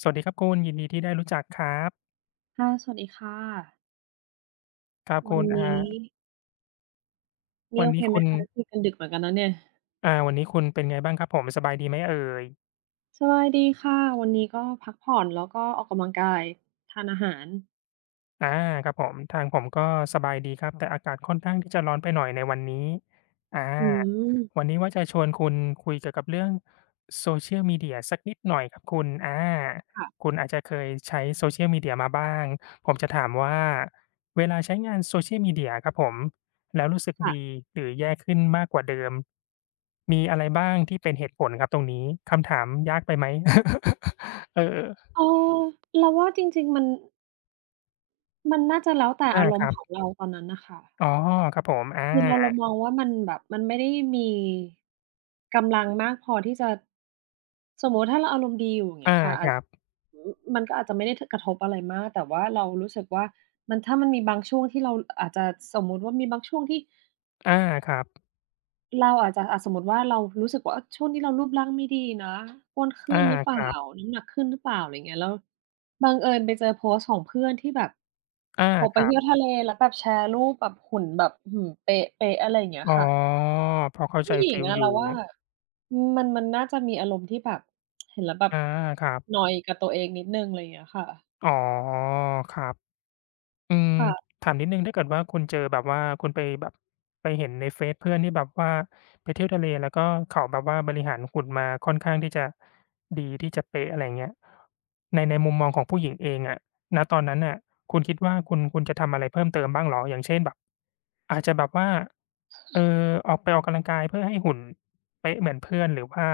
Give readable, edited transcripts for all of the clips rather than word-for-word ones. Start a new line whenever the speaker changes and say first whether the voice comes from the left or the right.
left: สวัสดีครับคุณยินดีที่ได้รู้จักครับ
right: ค่ะสวัสดีค่ะ
left: ครับ
right: วั
left: คุ
right: น
left: ณ
right: นี้นี่
left: วัน
right: โอเค
left: นี้
right: ไหม
left: คุณ
right: คะคุยกันดึกเหมือนกันนะเนี่ย
left: วันนี้คุณเป็นไงบ้างครับผมสบายดีไหมเอ่ย
right: สบายดีค่ะวันนี้ก็พักผ่อนแล้วก็ออกกำลังกายทานอาหาร
left: อาครับผมทางผมก็สบายดีครับแต่อากาศค่อนข้างที่จะร้อนไปหน่อยในวันนี้อา
right: อืม
left: วันนี้ว่าจะชวนคุณคุยเกี่ยวกับเรื่อง Social Media สักนิดหน่อยครับคุณคุ
right: ค่ะ
left: ณอาจจะเคยใช้ Social Media มาบ้างผมจะถามว่าเวลาใช้งาน Social Media ครับผมแล้วรู้สึกดี
right: ค่ะ
left: หรือแย่ขึ้นมากกว่าเดิมมีอะไรบ้างที่เป็นเหตุผลครับตรงนี้คำถามยากไปไหม เออ
right: เออเราว่าจริงๆมันน่าจะแล้วแต่อาร
left: ค
right: ม
left: รั
right: ณ์ของ
left: บ
right: เราตอนนั้นน่ะค่ะ
left: อ๋อครับผมอา
right: คือเรามองว่ามันแบบมันไม่ได้มีกำลังมากพอที่จะสมมุติถ้าเราอารมณ์ดีอยู่อย่างเงี้
left: อา
right: ยค่ะ
left: ค
right: อาจ
left: รับ
right: มันก็อาจจะไม่ได้ถกระทบอะไรมากแต่ว่าเรารู้สึกว่ามันถ้ามันมีบางช่วงที่เราอาจจะสมมุติว่ามีบางช่วงที่
left: อาครับ
right: เราอาจจะอะสมมุติว่าเรารู้สึกว่าช่วงนี้เรารูปร่างไม่ดีนะอ้วนขึ้
left: อา
right: นหรือเป
left: ค
right: ล่า
left: รับ
right: น้ำหนักขึ้นหรือเปล่าอะไรอย่างเงี้ยแล้วบังเอิญไปเจอโพสต์ของเพื่อนที่แบบ
left: อา
right: ออก
left: ค
right: ไป
left: รั
right: เที่ยว
left: บ
right: ทะเลแล้วแบบแชร์รูปแบบหุ่นแบบอื้อฮือเป๊ะๆอะไรอย่างเงี้ย
left: อ๋อ
right: ค่ะ
left: พอเข้าใจ
right: ผู้หญิง
left: ฟีล
right: อะ
left: อ
right: เรา
left: ยู่
right: ว่ามันน่าจะมีอารมณ์ที่แบบเห็นแล้วแบบ
left: อาครับ
right: นอยกับตัวเองนิดหนึ่งอะไรอย่างเงี้ยค่ะ
left: อ๋อ ครับ อืม
right: ค่ะ
left: ถามนิดหนึ่งถ้าเกิดว่าคุณเจอแบบว่าคุณไปแบบไปเห็นในเฟซเพื่อนที่แบบว่าไปเที่ยวทะเลแล้วก็เขาแบบว่าบริหารหุ่นมาค่อนข้างที่จะดีที่จะเป๊ะอะไรอย่างเงี้ยในมุมมองของผู้หญิงเองอะณตอนนั้นน่ะคุณคิดว่าคุณจะทำอะไรเพิ่มเติมบ้างเหรออย่างเช่นแบบอาจจะแบบว่าเอ่อออกไปออกกำลังกายเพื่อให้หุ่นเป๊ะเหมือนเพื่อนหรือว่า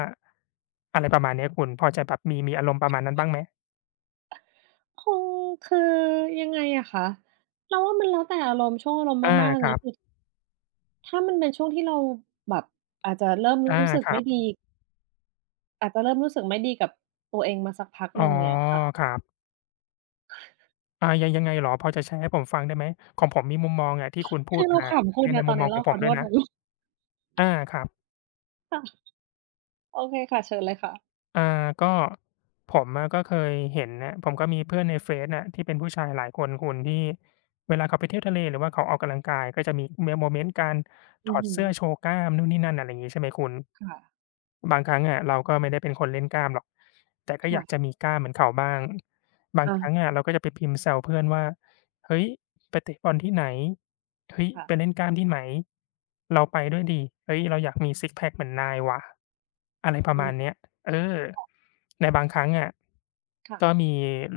left: อะไรประมาณเนี้ยคุณพอจะแบบมีอารมณ์ประมาณนั้นบ้างไหม
right: คงคือยังไงอะคะเราว่ามันแล้วแต่อารมณ์ช่วงอารมณ์
left: อา
right: มากๆ
left: ค
right: แล้ว
left: รั
right: คือ
left: บ
right: ถ้ามันเป็นช่วงที่เราแบบอาจจะเริ่ม
left: อา
right: รู้สึก
left: ครั
right: ไม่
left: บ
right: ดีอาจจะเริ่มรู้สึกไม่ดีกับตัวเองมาสักพักห
left: อ๋อ
right: นึ่งอย่างเงี้ยค่ะ
left: ครับ อายังไงเหรอพอจะแชร์ให้ผมฟังได้ไหมของผมมีมุมมองอะที่คุณพู
right: คื
left: ด
right: อเรา
left: มา
right: ขำคุ
left: ใน
right: ณนะต
left: มุ
right: อน
left: มมอ
right: นี้
left: งข
right: เรา
left: องผ
right: ขอ
left: ม
right: โท
left: ด้วย
right: ษ
left: นะ
right: นะ
left: อาครับ
right: ค่ะโอเคค่ะเชิญเลยค่ะ
left: อ่าก็ผมอะก็เคยเห็นน่ะผมก็มีเพื่อนในเฟซน่ะที่เป็นผู้ชายหลายคนคุณที่เวลาเขาไปเที่ยวทะเลหรือว่าเขาออกกำลังกายก็จะมีมโมเมนต์การถ
right: อื
left: อ
right: อ
left: ด
right: ฮึ
left: เสื้อโชว์กล้ามนู่นนี่นั่นอะไรอย่างงี้ใช่ไหมคุณ
right: ค่ะ
left: บางครั้งอะเราก็ไม่ได้เป็นคนเล่นกล้ามหรอกแต่ก็อยากจะ
right: ค่ะ
left: มีกล้ามเหมือนเขาบ้างบาง
right: อา
left: ครั้งอะเราก็จะไปพิมพ์แซวเพื่อนว่าเฮ้ยไปเตะบอลที่ไหนเฮ้ย
right: ค่ะ
left: ไปเล่นกล้ามที่ไหนเราไปด้วยดิเฮ้ยเราอยากมีซิกซ์แพ็กเหมือนนายว่ะอะไรประ
right: อื
left: มาณ
right: ม
left: เนี้ยเออในบางครั้งอะ
right: ค่ะ
left: ก็มี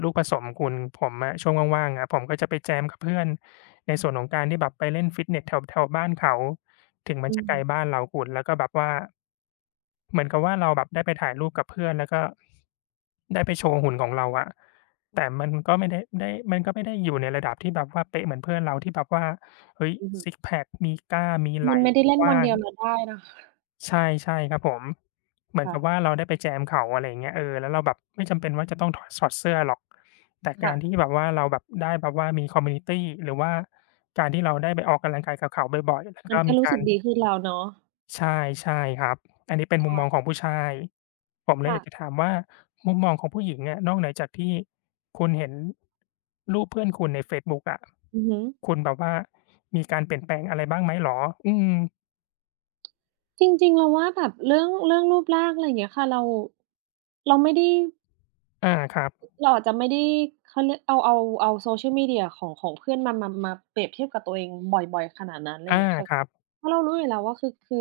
left: ลูกผสมคุณผมอะช่วงว่างๆอะผมก็จะไปแจมกับเพื่อนในส่วนของการที่แบบไปเล่นฟิตเนสแถวแถวบ้านเขาถึงมัน
right: อื
left: จะไกลบ้า
right: ม
left: นเราคุณแล้วก็แบบว่า เหมือนกับว่าเราแบบได้ไปถ่ายรูปกับเพื่อนแล้วก็ได้ไปโชว์หุ่นของเราอะแต่มันก็ไม่ได้ได้มันก็ไม่ได้อยู่ในระดับที่แบบว่าเป๊ะเหมือนเพื่อนเราที่แบบว่าเฮ้ย
right: อือฮึ
left: ซิกซ์แพกมีกล้ามมีไห
right: มั
left: ล่
right: นไม่ได้เล่
left: ก
right: นวั
left: ว้า
right: นเดี
left: ง
right: ยวแล้วได้นะ
left: ใช่ครับผมเหมือน
right: ค่ะ
left: กับว่าเราได้ไปแจมเขาอะไรอย่างเงี้ยเออแล้วเราแบบไม่จำเป็นว่าจะต้องถอดเสื้อหรอกแต่กา
right: ค่ะ
left: รที่แบบว่าเราแบบได้แบบว่ามีคอมมิวนิตีหรือว่าการที่เราได้ไปออกกำลังกายกับเขาบ่อยๆแล้ว
right: มัน
left: ก็
right: ก็
left: มี
right: รู้
left: กา
right: สึ
left: ร
right: กดีขึ้นแล้วเนาะ
left: ใช่ใช่ครับอันนี้เป็นมุมมองข
right: ค่ะ
left: องผู้ชายผมเลยอยากจะ
right: ค่ะ
left: ถามว่ามุมมองของผู้หญิงอะนอกเหนือจากที่คุณเห็นรูปเพื่อนคุณในเฟซบุ๊กอะ
right: อือฮึ
left: คุณแบบว่ามีการเปลี่ยนแปลงอะไรบ้างไหมเหรออืม
right: จริงๆเราว่าแบบเรื่องรูปร่างอะไรอย่างเงี้ยค่ะเราเราไม่ได้
left: อาครับ
right: เราอาจจะไม่ได้เขาเรียกเอา Social Media ของเพื่อนมาเปรียบเทียบกับตัวเองบ่อยๆขนาดนั้นอะไรอ
left: อา
right: ย่างเงี้ยค่ะ
left: ครับ
right: เพราะเรารู้อยู่แล้วว่าคือ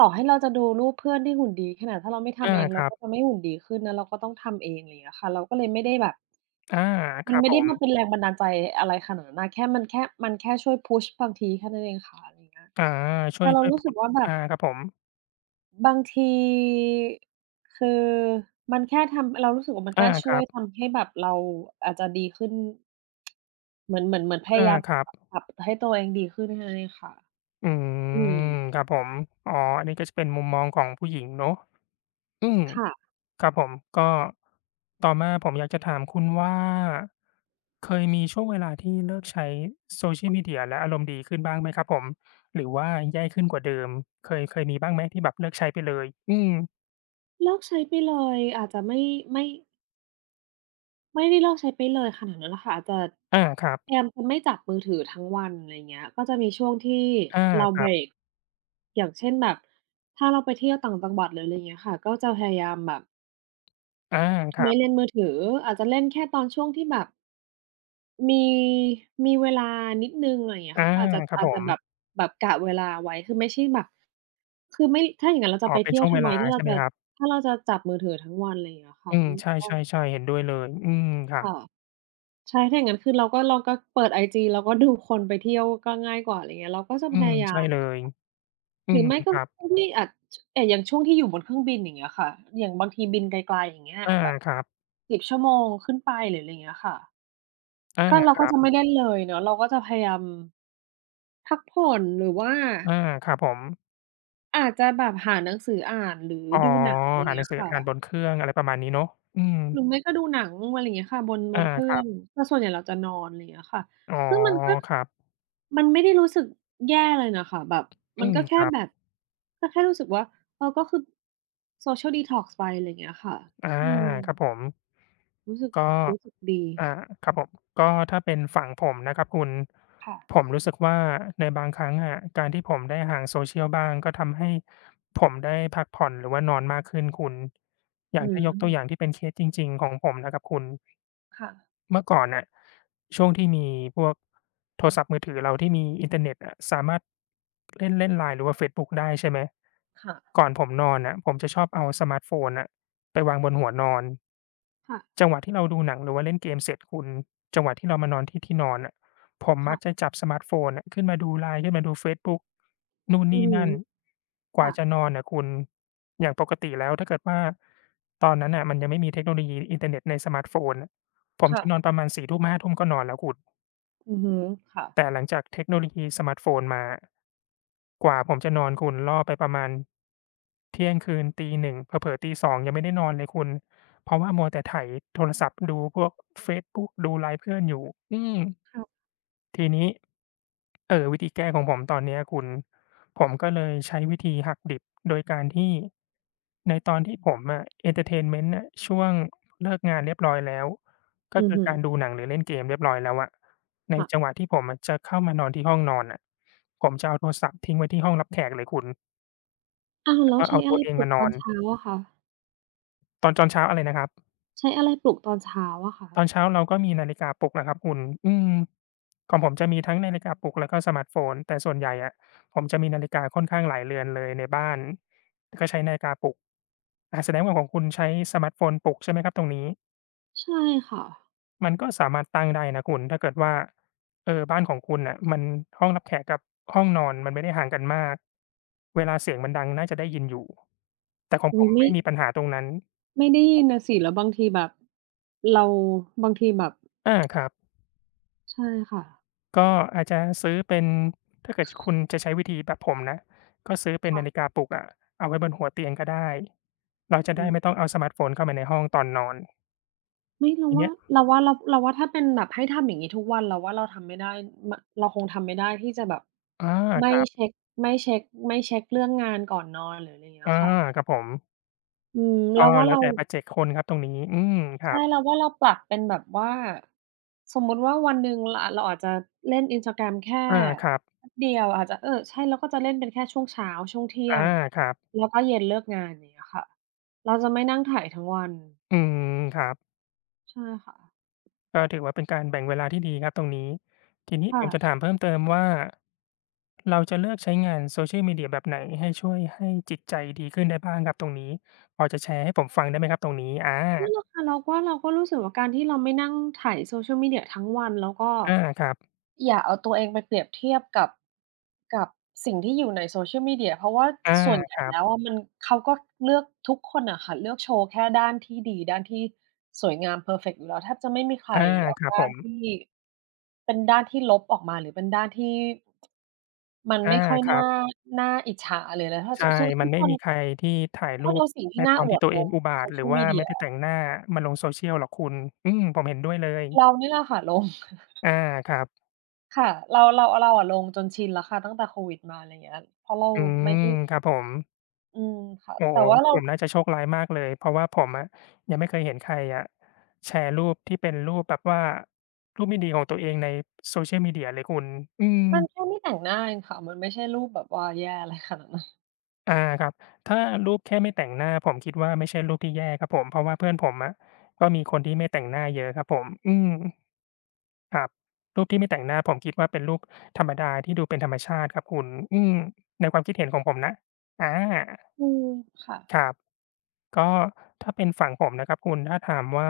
right: ต่อให้เราจะดูรูปเพื่อนที่หุ่นดีขนาดถ้าเราไม่ทำ
left: อา
right: เอง
left: ค
right: เรา
left: รั
right: ก็จะ
left: บ
right: ไม่หุ่นดีขึ้นนะเราก็ต้องทำเองอะไรอย่างเงี้ยค่ะเราก็เลยไม่ได้แบบ
left: อาค
right: มัน
left: รับ
right: ไม่
left: ผ
right: ได้
left: ม
right: มาเป็นแรงบันดาลใจอะไรขนาดนั้นน่ะแค่มันแค่ช่วยพุชบางทีแค่นั้นเองค่ะอะไรอย่างเงี้ย
left: อาช่ว
right: แต่
left: ย
right: เรารู้
left: พู
right: สึก
left: ด
right: ว่าแบบ
left: ครับผม
right: บางทีคือมันแค่ทำเรารู้สึกว่ามันแค่
left: ค
right: ช่ว
left: รั
right: ย
left: บ
right: ทำให้แบบเราอาจจะดีขึ้นเหมือนพยายาม
left: ครับ
right: ปปรับให้ตัวเองดีขึ้นแค่นั้นเองค่ะ
left: อื
right: อืม
left: มครับผมอ๋ออันนี้ก็จะเป็นมุมมองของผู้หญิงเนาะอืม
right: ค่ะ
left: ครับผมก็ต่อมาผมอยากจะถามคุณว่าเคยมีช่วงเวลาที่เลิกใช้ Social Media และอารมณ์ดีขึ้นบ้างไหมครับผมหรือว่าแย่ขึ้นกว่าเดิมเคยมีบ้างไหมที่แบบเลิกใช้ไปเลยอืม
right: เลิกใช้ไปเลยอาจจะไม่ไม่ ไม่ได้เลิกใช้ไปเลยขนาดนั้นน่ะค่ะอาจจะ
left: อาครับ
right: พยายามจะไม่จับมือถือทั้งวันอะไรเงี้ยก็จะมีช่วงที่
left: อา
right: เรา
left: ค
right: เบ
left: รั
right: ร
left: บ
right: กอย่างเช่นแบบถ้าเราไปเที่ยวต่างจังหวัดหรืออะไรเงี้ยค่ะก็จะพยายามแบบ
left: อาครั
right: ไม่
left: บ
right: เล่นมือถืออาจจะเล่นแค่ตอนช่วงที่แบบมีมีเวลานิดหนึ่งอะไรเงี้ย
left: อา
right: ค่ะก็
left: ครับ
right: อาจ
left: ผ
right: จะ
left: ม
right: แบบแบบกะเวลาไว้คือไม่ใช่แบบคือไม่ถ้าอย่างงั้นเราจะ
left: อ๋อ
right: ไป
left: เป็น
right: เที่ยว
left: ช่วงเว
right: ทำไม
left: ลา
right: ถ้าเรา
left: ใช่ไหม
right: จะ
left: ครับ
right: จับมือถือทั้งวันอะไรเงี้ยค่ะ
left: อื
right: อื
left: ม
right: ม
left: ใช
right: ก็
left: ่ๆๆเห็นด้วยเลยอืมครับ
right: ค่ะ ใช่ถ้าอย่างงั้นคือเราก็เปิดไอจีเราก็ดูคนไปเที่ยวก็ง่ายกว่าอะไรเงี้ยเราก็จะ
left: อื
right: พ
left: ม
right: ยายา
left: ใช่
right: ม
left: เล
right: อะ
left: ยอื
right: หรือ
left: ม
right: ไม่ก็
left: ครับ
right: ช่วงที่อาจแต่อย่างช่วงที่อยู่บนเครื่องบินอย่างเงี้ยค่ะอย่างบางทีบินไกลๆอย่างเงี้ย
left: อา
right: แบบ
left: ครับ
right: 10 ชั่วโมงขึ้นไปหรืออะไรเงี้ยค่ะ
left: อา
right: ก็เรา
left: ค
right: ก็
left: รับ
right: จะไม่เล่นเลยเนาะเราก็จะพยายามพักผ่อนหรือว่า
left: อาครับผม
right: อาจจะแบบหาหนังสืออ่านหรือ
left: อ๋อ
right: ดูหนังอะไร
left: อ่านหนั
right: เงี้
left: ง
right: ย
left: สืออ่านบ
right: ค่ะ
left: นเครื่องอะไรประมาณนี้เนาะอืม
right: หรือไม่ก็ดูหนังอะไรอย่างเงี้ยค่ะบ
left: อา
right: นเครื่
left: ค
right: อ
left: รับ
right: งแต่ส่วนใหญ่เราจะนอนอะไรอย่างเงี้ยค่ะ
left: อ๋อ
right: ซึ่งมันก็
left: ครับ
right: มันไม่ได้รู้สึกแย่เลยน่ะค่ะแบบมั
left: อื
right: น
left: ม
right: ก็
left: ค
right: แค่
left: รั
right: แบ
left: บ
right: บก็แค่รู้สึกว่าเออก็คือ social detox ไปอะไรอย่างเงี้ยค่ะ
left: อา
right: อืม
left: ครับผม
right: รู้สึก
left: ก็
right: รู้สึกดี
left: อ่าครับผมก็ถ้าเป็นฝั่งผมนะครับคุณผม
right: ค่ะ
left: รู้สึกว่าในบางครั้งอะการที่ผมได้ห่าง social บ้างก็ทำให้ผมได้พักผ่อนหรือว่านอนมากขึ้นคุณอย่าง
right: อื
left: ถ้า
right: ม
left: ยกตัวอย่างที่เป็นเคสจริงๆของผมนะครับคุณ
right: ค่ะ
left: เมื่อก่อนน่ะช่วงที่มีพวกโทรศัพท์มือถือเราที่มีอินเทอร์เน็ตอะสามารถเล่นเล่น LINE หรือว่าเฟซบุ๊กได้ใช่ไหม
right: ค่ะ
left: ก่อนผมนอนน่ะผมจะชอบเอาสมาร์ตโฟนน่ะไปวางบนหัวนอน
right: ค่ะ
left: จังหวะที่เราดูหนังหรือว่าเล่นเกมเสร็จคุณจังหวะที่เรามานอนที่ที่นอนน่ะผมมักจะ
right: ค่ะ
left: จับสมาร์ตโฟนน่ะขึ้นมาดู LINE ขึ้นมาดูเฟซบุ๊กนู่น
right: อือ
left: นี่
right: ฮึ
left: นั่นกว่า
right: ค่ะ
left: จะนอนน่ะคุณอย่างปกติแล้วถ้าเกิดว่าตอนนั้นน่ะมันยังไม่มีเทคโนโลยีอินเทอร์เน็ตในสมาร์ตโฟนน่ะผม
right: ค่ะ
left: จะนอนประมาณ4ทุ่มห้าทุ่มก็นอนแล้วคุณ
right: อือฮึค่ะ
left: แต่หลังจากเทคโนโลยีสมาร์ตโฟนมากว่าผมจะนอนคุณล่อไปประมาณ เที่ยงคืนตีหน1 นาฬิกาเผลอๆตีสองยังไม่ได้นอนเลยคุณเพราะว่ามัวแต่ไถโทรศัพท์ดูพวกเฟซบุ๊กดูไลน์เพื่อนอยู่อืม
right: ค่ะ
left: ทีนี้วิธีแก้ของผมตอนเนี้ยคุณผมก็เลยใช้วิธีหักดิบโดยการที่ในตอนที่ผมอะเอนเทอร์เทนเมนต์น่ะช่วงเลิกงานเรียบร้อยแล้วก็
right: อือ
left: คือ
right: ฮึ
left: การดูหนังหรือเล่นเกมเรียบร้อยแล้วอะใน
right: ค่ะ
left: จังหวะที่ผมอะจะเข้ามานอนที่ห้องนอนน่ะผมจะเอาโทรศัพท์ทิ้งไว้ที่ห้องรับแขกเลยคุณ
right: อ้าว
left: แล้
right: แล้
left: ว
right: ว
left: ก็
right: ใช้
left: เอา
right: อะ
left: ตั
right: ไร
left: วเอ
right: ป
left: ง
right: ลุ
left: มา
right: ก
left: น
right: ตอ
left: อ
right: น
left: น
right: เช้าอะคะ
left: ตอนเช้าอะไรนะครับ
right: ใช้อะไรปลุกตอนเช้าอะคะ
left: ตอนเช้าเราก็มีนาฬิกาปลุกนะครับคุณอืมของผมจะมีทั้งนาฬิกาปลุกแล้วก็สมาร์ตโฟนแต่ส่วนใหญ่อะผมจะมีนาฬิกาค่อนข้างหลายเรือนเลยในบ้านก็ใช้นาฬิกาปลุกอาแสดงว่าของคุณใช้สมาร์ตโฟนปลุกใช่ไหมครับตรงนี้
right: ใช่ค่ะ
left: มันก็สามารถตั้งได้นะคุณถ้าเกิดว่าบ้านของคุณน่ะมันห้องรับแขกกับห้องนอนมันไม่ได้ห่างกันมากเวลาเสียงมันดังน่าจะได้ยินอยู่แต่ของผ
right: อุ๊ย
left: ม
right: ไม่
left: ไม่มีปัญหาตรงนั้น
right: ไม่ได้ยินน่ะสิแล้วบางทีแบบเราบางทีแบบ
left: อาครับ
right: ใช่ค่ะ
left: ก็อาจจะซื้อเป็นถ้าเกิดคุณจะใช้วิธีแบบผมนะก็ซื้อเป็นนาฬิ
right: ค่ะ
left: กาปลุกอะเอาไว้บนหัวเตียงก็ได้เราจะได้
right: อื
left: ไม่
right: ม
left: ต้องเอาสมาร์ตโฟนเข้ามาในห้องตอนนอน
right: ไม่เรา
left: ที
right: ว่า
left: เนี้ย
right: เราว่าเราเราว่าถ้าเป็นแบบให้ทำอย่างงี้ทุกวันเราว่าเราทำไม่ได้มเราคงทำไม่ได้ที่จะแบบ
left: อา
right: ไม่
left: ครั
right: เช็
left: บ
right: กไม่เช็กไม่เช็กเรื่องงานก่อนนอนหรืออะไรอย่างเงี้
left: อา
right: ยค่ะ
left: ครับผม
right: อืม
left: ก็
right: เราว่า
left: แล้ว
right: เรา
left: แต่ปัจเจกคนครับตรงนี้อืมครั
right: ใช่
left: บ
right: เราว่าเราปรับเป็นแบบว่าสมมุติว่าวันหนึ่งเราอาจจะเล่น Instagram แค่
left: อาครับ
right: แป๊บเดียวอาจจะเออใช่เราก็จะเล่นเป็นแค่ช่วงเช้าช่วงเที่ย
left: อา
right: ง
left: ครับ
right: แล้วก็เย็นเลิกงานอย่างเงี้ยค่ะเราจะไม่นั่งไถทั้งวัน
left: อืมครับ
right: ใช่ค่ะ
left: ก็ถือว่าเป็นการแบ่งเวลาที่ดีครับตรงนี้ทีนี้ผมจะถา
right: ค่ะ
left: มเพิ่มเติมว่า เราจะเลือกใช้งาน Social Media แบบไหนให้ช่วยให้จิตใจดีขึ้นได้บ้างครับตรงนี้พอจะแชร์ให้ผมฟังได้ไหมครับตรงนี้อ
right: นั่นแหละ
left: า
right: ค่ะเราก็รู้สึกว่าการที่เราไม่นั่งไถ Social Media ทั้งวันแล้วก็
left: อาครับ
right: อย่าเอาตัวเองไปเปรียบเทียบกับกับสิ่งที่อยู่ใน Social Media เพราะว่า
left: อา
right: ส่วนให
left: ค
right: ญ่
left: รั
right: แล้ว
left: บ
right: อะมันเขาก็เลือกทุกคนอะค่ะเลือกโชว์แค่ด้านที่ดีด้านที่สวยงามเพอร์เฟกต์อยู่แล้วแทบจะไม่มีใคร
left: อา
right: เอา
left: ครับ
right: ด้า
left: ผ
right: น
left: ม
right: ที่เป็นด้านที่ลบออกมาหรือเป็นด้านที่มัน
left: อา
right: ไม่ค่อย
left: ครั
right: น่า
left: บ
right: น่าอิจฉาหรืออะไรถ้า
left: ใช่
right: ทุ
left: มั
right: ทุ
left: น
right: ก
left: ไม่
right: คน
left: มีใครที่ถ่าย
right: ทุกค
left: รู
right: น
left: ป
right: เอาสิ่งที่
left: ใน
right: น่า
left: ตอน
right: อว
left: ที่
right: ด
left: ตัว
right: ล
left: เอง
right: ง
left: อุบาทว์หรือ
right: Social
left: ว่าไม่
right: Media
left: ได้แต่งหน้ามาลง Social หรอกคุณอืมผมเห็นด้วยเลย
right: เรานี่แหละค่ะลง
left: อาครับ
right: ค่ะเราอะลงจนชินแล้วค่ะตั้งแต่โควิดมาอะไรเงี้ยเพราะเรา
left: อื
right: ไม่
left: ม
right: ได้
left: ครับผม
right: อืมค่ะ
left: โอ้
right: แต่
left: โฮ
right: ว่าเรา
left: ผมน่าจะโชคร้ายมากเลยเพราะว่าผมอะยังไม่เคยเห็นใครอะแชร์รูปที่เป็นรูปแบบว่ารูปไม่ดีของตัวเองใน Social Media เลยคุณอืม
right: มันแค่ไม่แต่งหน้าเองค่ะ มันไม่ใช่รูปแบบว่าแย่อะไรขนาดนั้น
left: อาครับถ้ารูปแค่ไม่แต่งหน้าผมคิดว่าไม่ใช่รูปที่แย่ครับผมเพราะว่าเพื่อนผมอะก็มีคนที่ไม่แต่งหน้าเยอะครับผมอืมครับรูปที่ไม่แต่งหน้าผมคิดว่าเป็นรูปธรรมดาที่ดูเป็นธรรมชาติครับคุณอืมในความคิดเห็นของผมนะอา
right: อืมค่ะ
left: ครับ ก็ถ้าเป็นฝั่งผมนะครับคุณถ้าถามว่า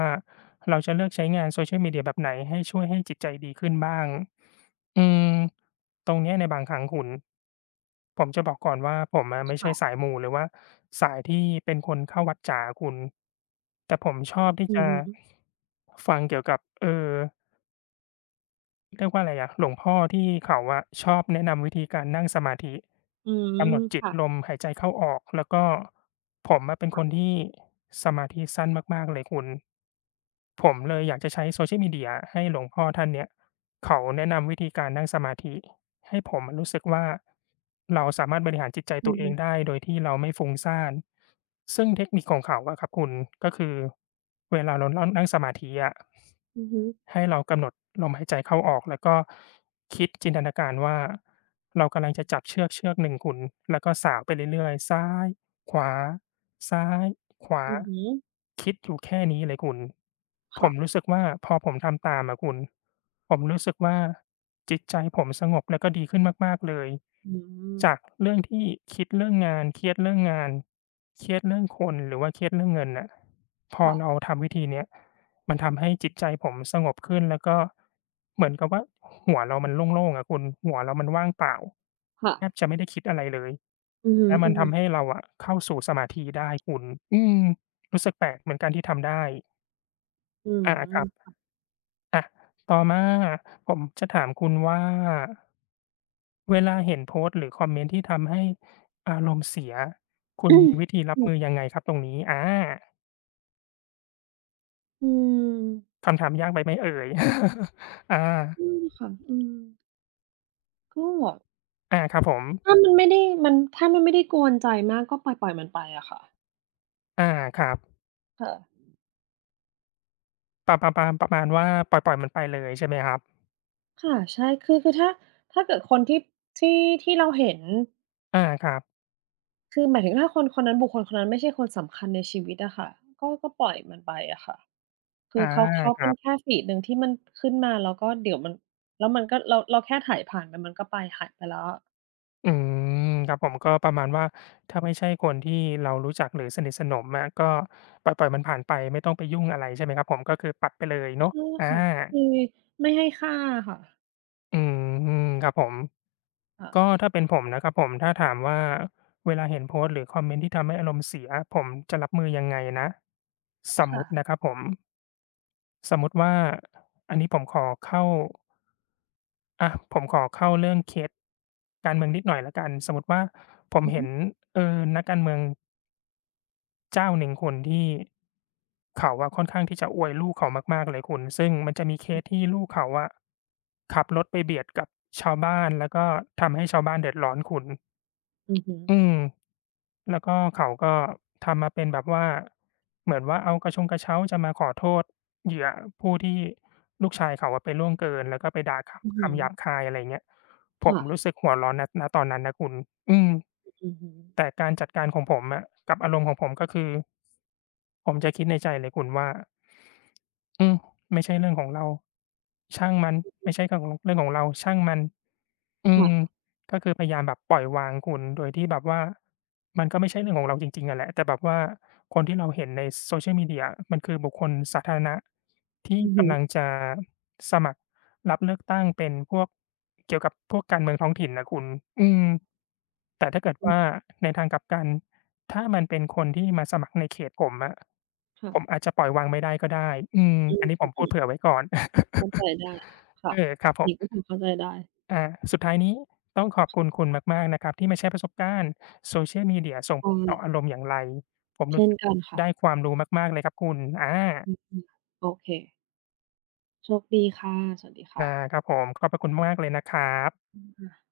left: เราจะเลือกใช้งาน Social Media แบบไหนให้ช่วยให้จิตใจดีขึ้นบ้างอืมตรงเนี้ยในบางครั้งคุณผมจะบอกก่อนว่าผมอะไม่ใช่สาย
right: ค่ะ
left: มูหรือว่าสายที่เป็นคนเข้าวัดจ๋าคุณแต่ผมชอบที่
right: อื
left: จะ
right: อฮึ
left: ฟังเกี่ยวกับเรียกว่าอะไรอะหลวงพ่อที่เขาอะชอบแนะนำวิธีการนั่งสมาธิ
right: อืม
left: กำหนดจิต
right: ค่ะ
left: ลมหายใจเข้าออกแล้วก็ผมอะเป็นค
right: ค่ะ
left: นที่สมาธิสั้นมากๆเลยคุณผมเลยอยากจะใช้ Social Media ให้หลวงพ่อท่านเนี้ยเขาแนะนำวิธีการนั่งสมาธิให้ผมอะรู้สึกว่าเราสามารถบริหารจิตใจ
right: อื
left: ตัว
right: อ
left: เอ
right: ฮึ
left: งได้โดยที่เราไม่ฟุ้งซ่านซึ่งเทคนิคของเขาอะครับคุณก็คือเวลาเรานั่งสมาธิอะ
right: อือฮึ
left: ให้เรากำหนดลมหายใจเข้าออกแล้วก็คิดจินตนาการว่าเรากำลังจะจับเชือกเชือกหนึ่งคุณแล้วก็สาวไปเรื่อยๆซ้ายขวาซ้ายขวา
right: อือฮึ
left: คิดอยู่แค่นี้เลยคุณผ
right: ค่ะ
left: มรู้สึกว่าพอผมทำตามอะคุณผมรู้สึกว่าจิตใจผมสงบแล้วก็ดีขึ้นมากๆเลย
right: อืม
left: จากเรื่องที่คิดเรื่องงานเครียดเรื่องงานเครียดเรื่องคนหรือว่าเครียดเรื่องเงินน่ะพอ
right: ค่ะ
left: เราทำวิธีเนี้ย มันทำให้จิตใจผมสงบขึ้นแล้วก็เหมือนกับว่าหัวเรามันโล่งๆอะคุณหัวเรามันว่างเปล่า
right: ค่ะ
left: แทบจะไม่ได้คิดอะไรเลย
right: อือฮึ
left: แล้วมันทำให้
right: ๆ
left: เราอะเข้าสู่สมาธิได้คุณอืมรู้สึกแปลกเหมือนกันที่ทำได้
right: อื
left: อาครับ
right: ม
left: อะต่อมาผมจะถามคุณว่าเวลาเห็นโพสต์หรือคอมเมนต์ที่ทำให้อารมณ์เสียคุณ
right: อืม
left: มีวิธีรับมือยังไงครับตรงนี้อา
right: อืม
left: คำถามยากไปไหมเอ่ย อา
right: นั่นค่ะอืมก็
left: อาครับผม
right: ถ้ามันไม่ได้กวนใจมากก็ปล่อยๆมันไปอะค่ะ
left: อาครับ
right: ค่ะ
left: ประประมาณประมาณว่าปล่อยมันไปเลยใช่ไหมครับ
right: ค่ะใช่คือถ้าถ้าเกิดคนที่ที่ที่เราเห็น
left: อาครับ
right: คือหมายถึงถ้าคนคนนั้นบุคคลคนนั้น ไม่ใช่คนสำคัญในชีวิตอะค่ะก็ปล่อยมันไปอะค่ะคือ
left: อา
right: เขา
left: ค
right: เป็
left: รั
right: นแค่
left: บ
right: ฟีดหนึ่งที่มันขึ้นมาแล้วก็เดี๋ยวมันแล้วมันก็เราแค่ไถผ่านไปมันก็ไปหายไปแล้วอะ
left: อืมครับผมก็ประมาณว่าถ้าไม่ใช่คนที่เรารู้จักหรือสนิทสนมอะก็ปล่อยมันผ่านไปไม่ต้องไปยุ่งอะไรใช่ไหมครับผมก็คือปัดไปเลยเนาะ
right: ใช่
left: อา
right: ค่ะคือไม่ให้ค่าอะค่ะ
left: อืมครับผม
right: ค่ะ
left: ก็ถ้าเป็นผมนะครับผมถ้าถามว่าเวลาเห็นโพสต์หรือคอมเมนต์ที่ทำให้อารมณ์เสียผมจะรับมือยังไงนะสม
right: ค่ะ
left: มุตินะครับผมสมมุติว่าอันนี้ผมขอเข้า อะผมขอเข้าเรื่องเคสการเมืองนิดหน่อยแล้วกันสมมุติว่าผม
right: อือฮึ
left: เห็นนักการเมืองเจ้าหนึ่งคนที่เขาอะค่อนข้างที่จะอวยลูกเขามากๆเลยคุณซึ่งมันจะมีเคสที่ลูกเขาอะขับรถไปเบียดกับชาวบ้านแล้วก็ทำให้ชาวบ้านเดือดร้อนคุณ
right: อือฮึ
left: อืม แล้วก็เขาก็ทำมาเป็นแบบว่าเหมือนว่าเอากระชงกระเช้าจะมาขอโทษเหยื่อผู้ที่ลูกชายเขาอะไปล่วงเกินแล้วก็ไปด่า
right: อือ
left: คำ
right: ฮึ
left: คำหยาบคายอะไรอย่างเงี้ยผม
right: ค่ะ
left: รู้สึกหัวร้อนณตอนนั้นนะคุณอืม
right: อือฮึ
left: แต่การจัดการของผมอะกับอารมณ์ของผมก็คือผมจะคิดในใจเลยคุณว่าอืมไม่ใช่เรื่องของเราช่างมันไม่ใช่ของเรื่องของเราช่างมันอื
right: ค่ะ
left: มก็คือพยายามแบบปล่อยวางคุณโดยที่แบบว่ามันก็ไม่ใช่เรื่องของเราจริงๆอะแหละแต่แบบว่าคนที่เราเห็นใน Social Media มันคือบุคคลสาธารณะที่
right: อือฮึ
left: กำลังจะสมัครรับเลือกตั้งเป็นพวกเกี่ยวกับพวกการเมืองท้องถิ่นน่ะคุณอืม แต่ถ้าเกิด
right: อือ
left: ว่าในทางกลับกันถ้ามันเป็นคนที่มาสมัครในเขตผมอะ
right: ค่ะ
left: ผมอาจจะปล่อยวางไม่ได้ก็ได้อืม
right: อื
left: อันนี้ผมพูด
right: ม
left: เผื่
right: ๆๆ
left: อไว้ก่อน
right: เข้าใจได้ ค่ะ
left: เออ
right: ค่ะ
left: ครับ
right: อั
left: ผ
right: น
left: ม
right: นี้ก็พอเข้าใจได้
left: อ่าสุดท้ายนี้ต้องขอบคุณคุณมากๆนะครับที่มาแชร์ประสบการณ์ Social Media ส่ง
right: ใช
left: ผลต่ออา
right: ่
left: รมณ์อย่างไรผมรู้
right: เช่น
left: สึก
right: กันค่ะ
left: ได้ความรู้มากๆเลยครับคุณอา
right: อืมโอเคโชคดีค่ะสวัสดีค่
left: อาครับผมขอบพระคุณมากเลยนะครับ
right: ะ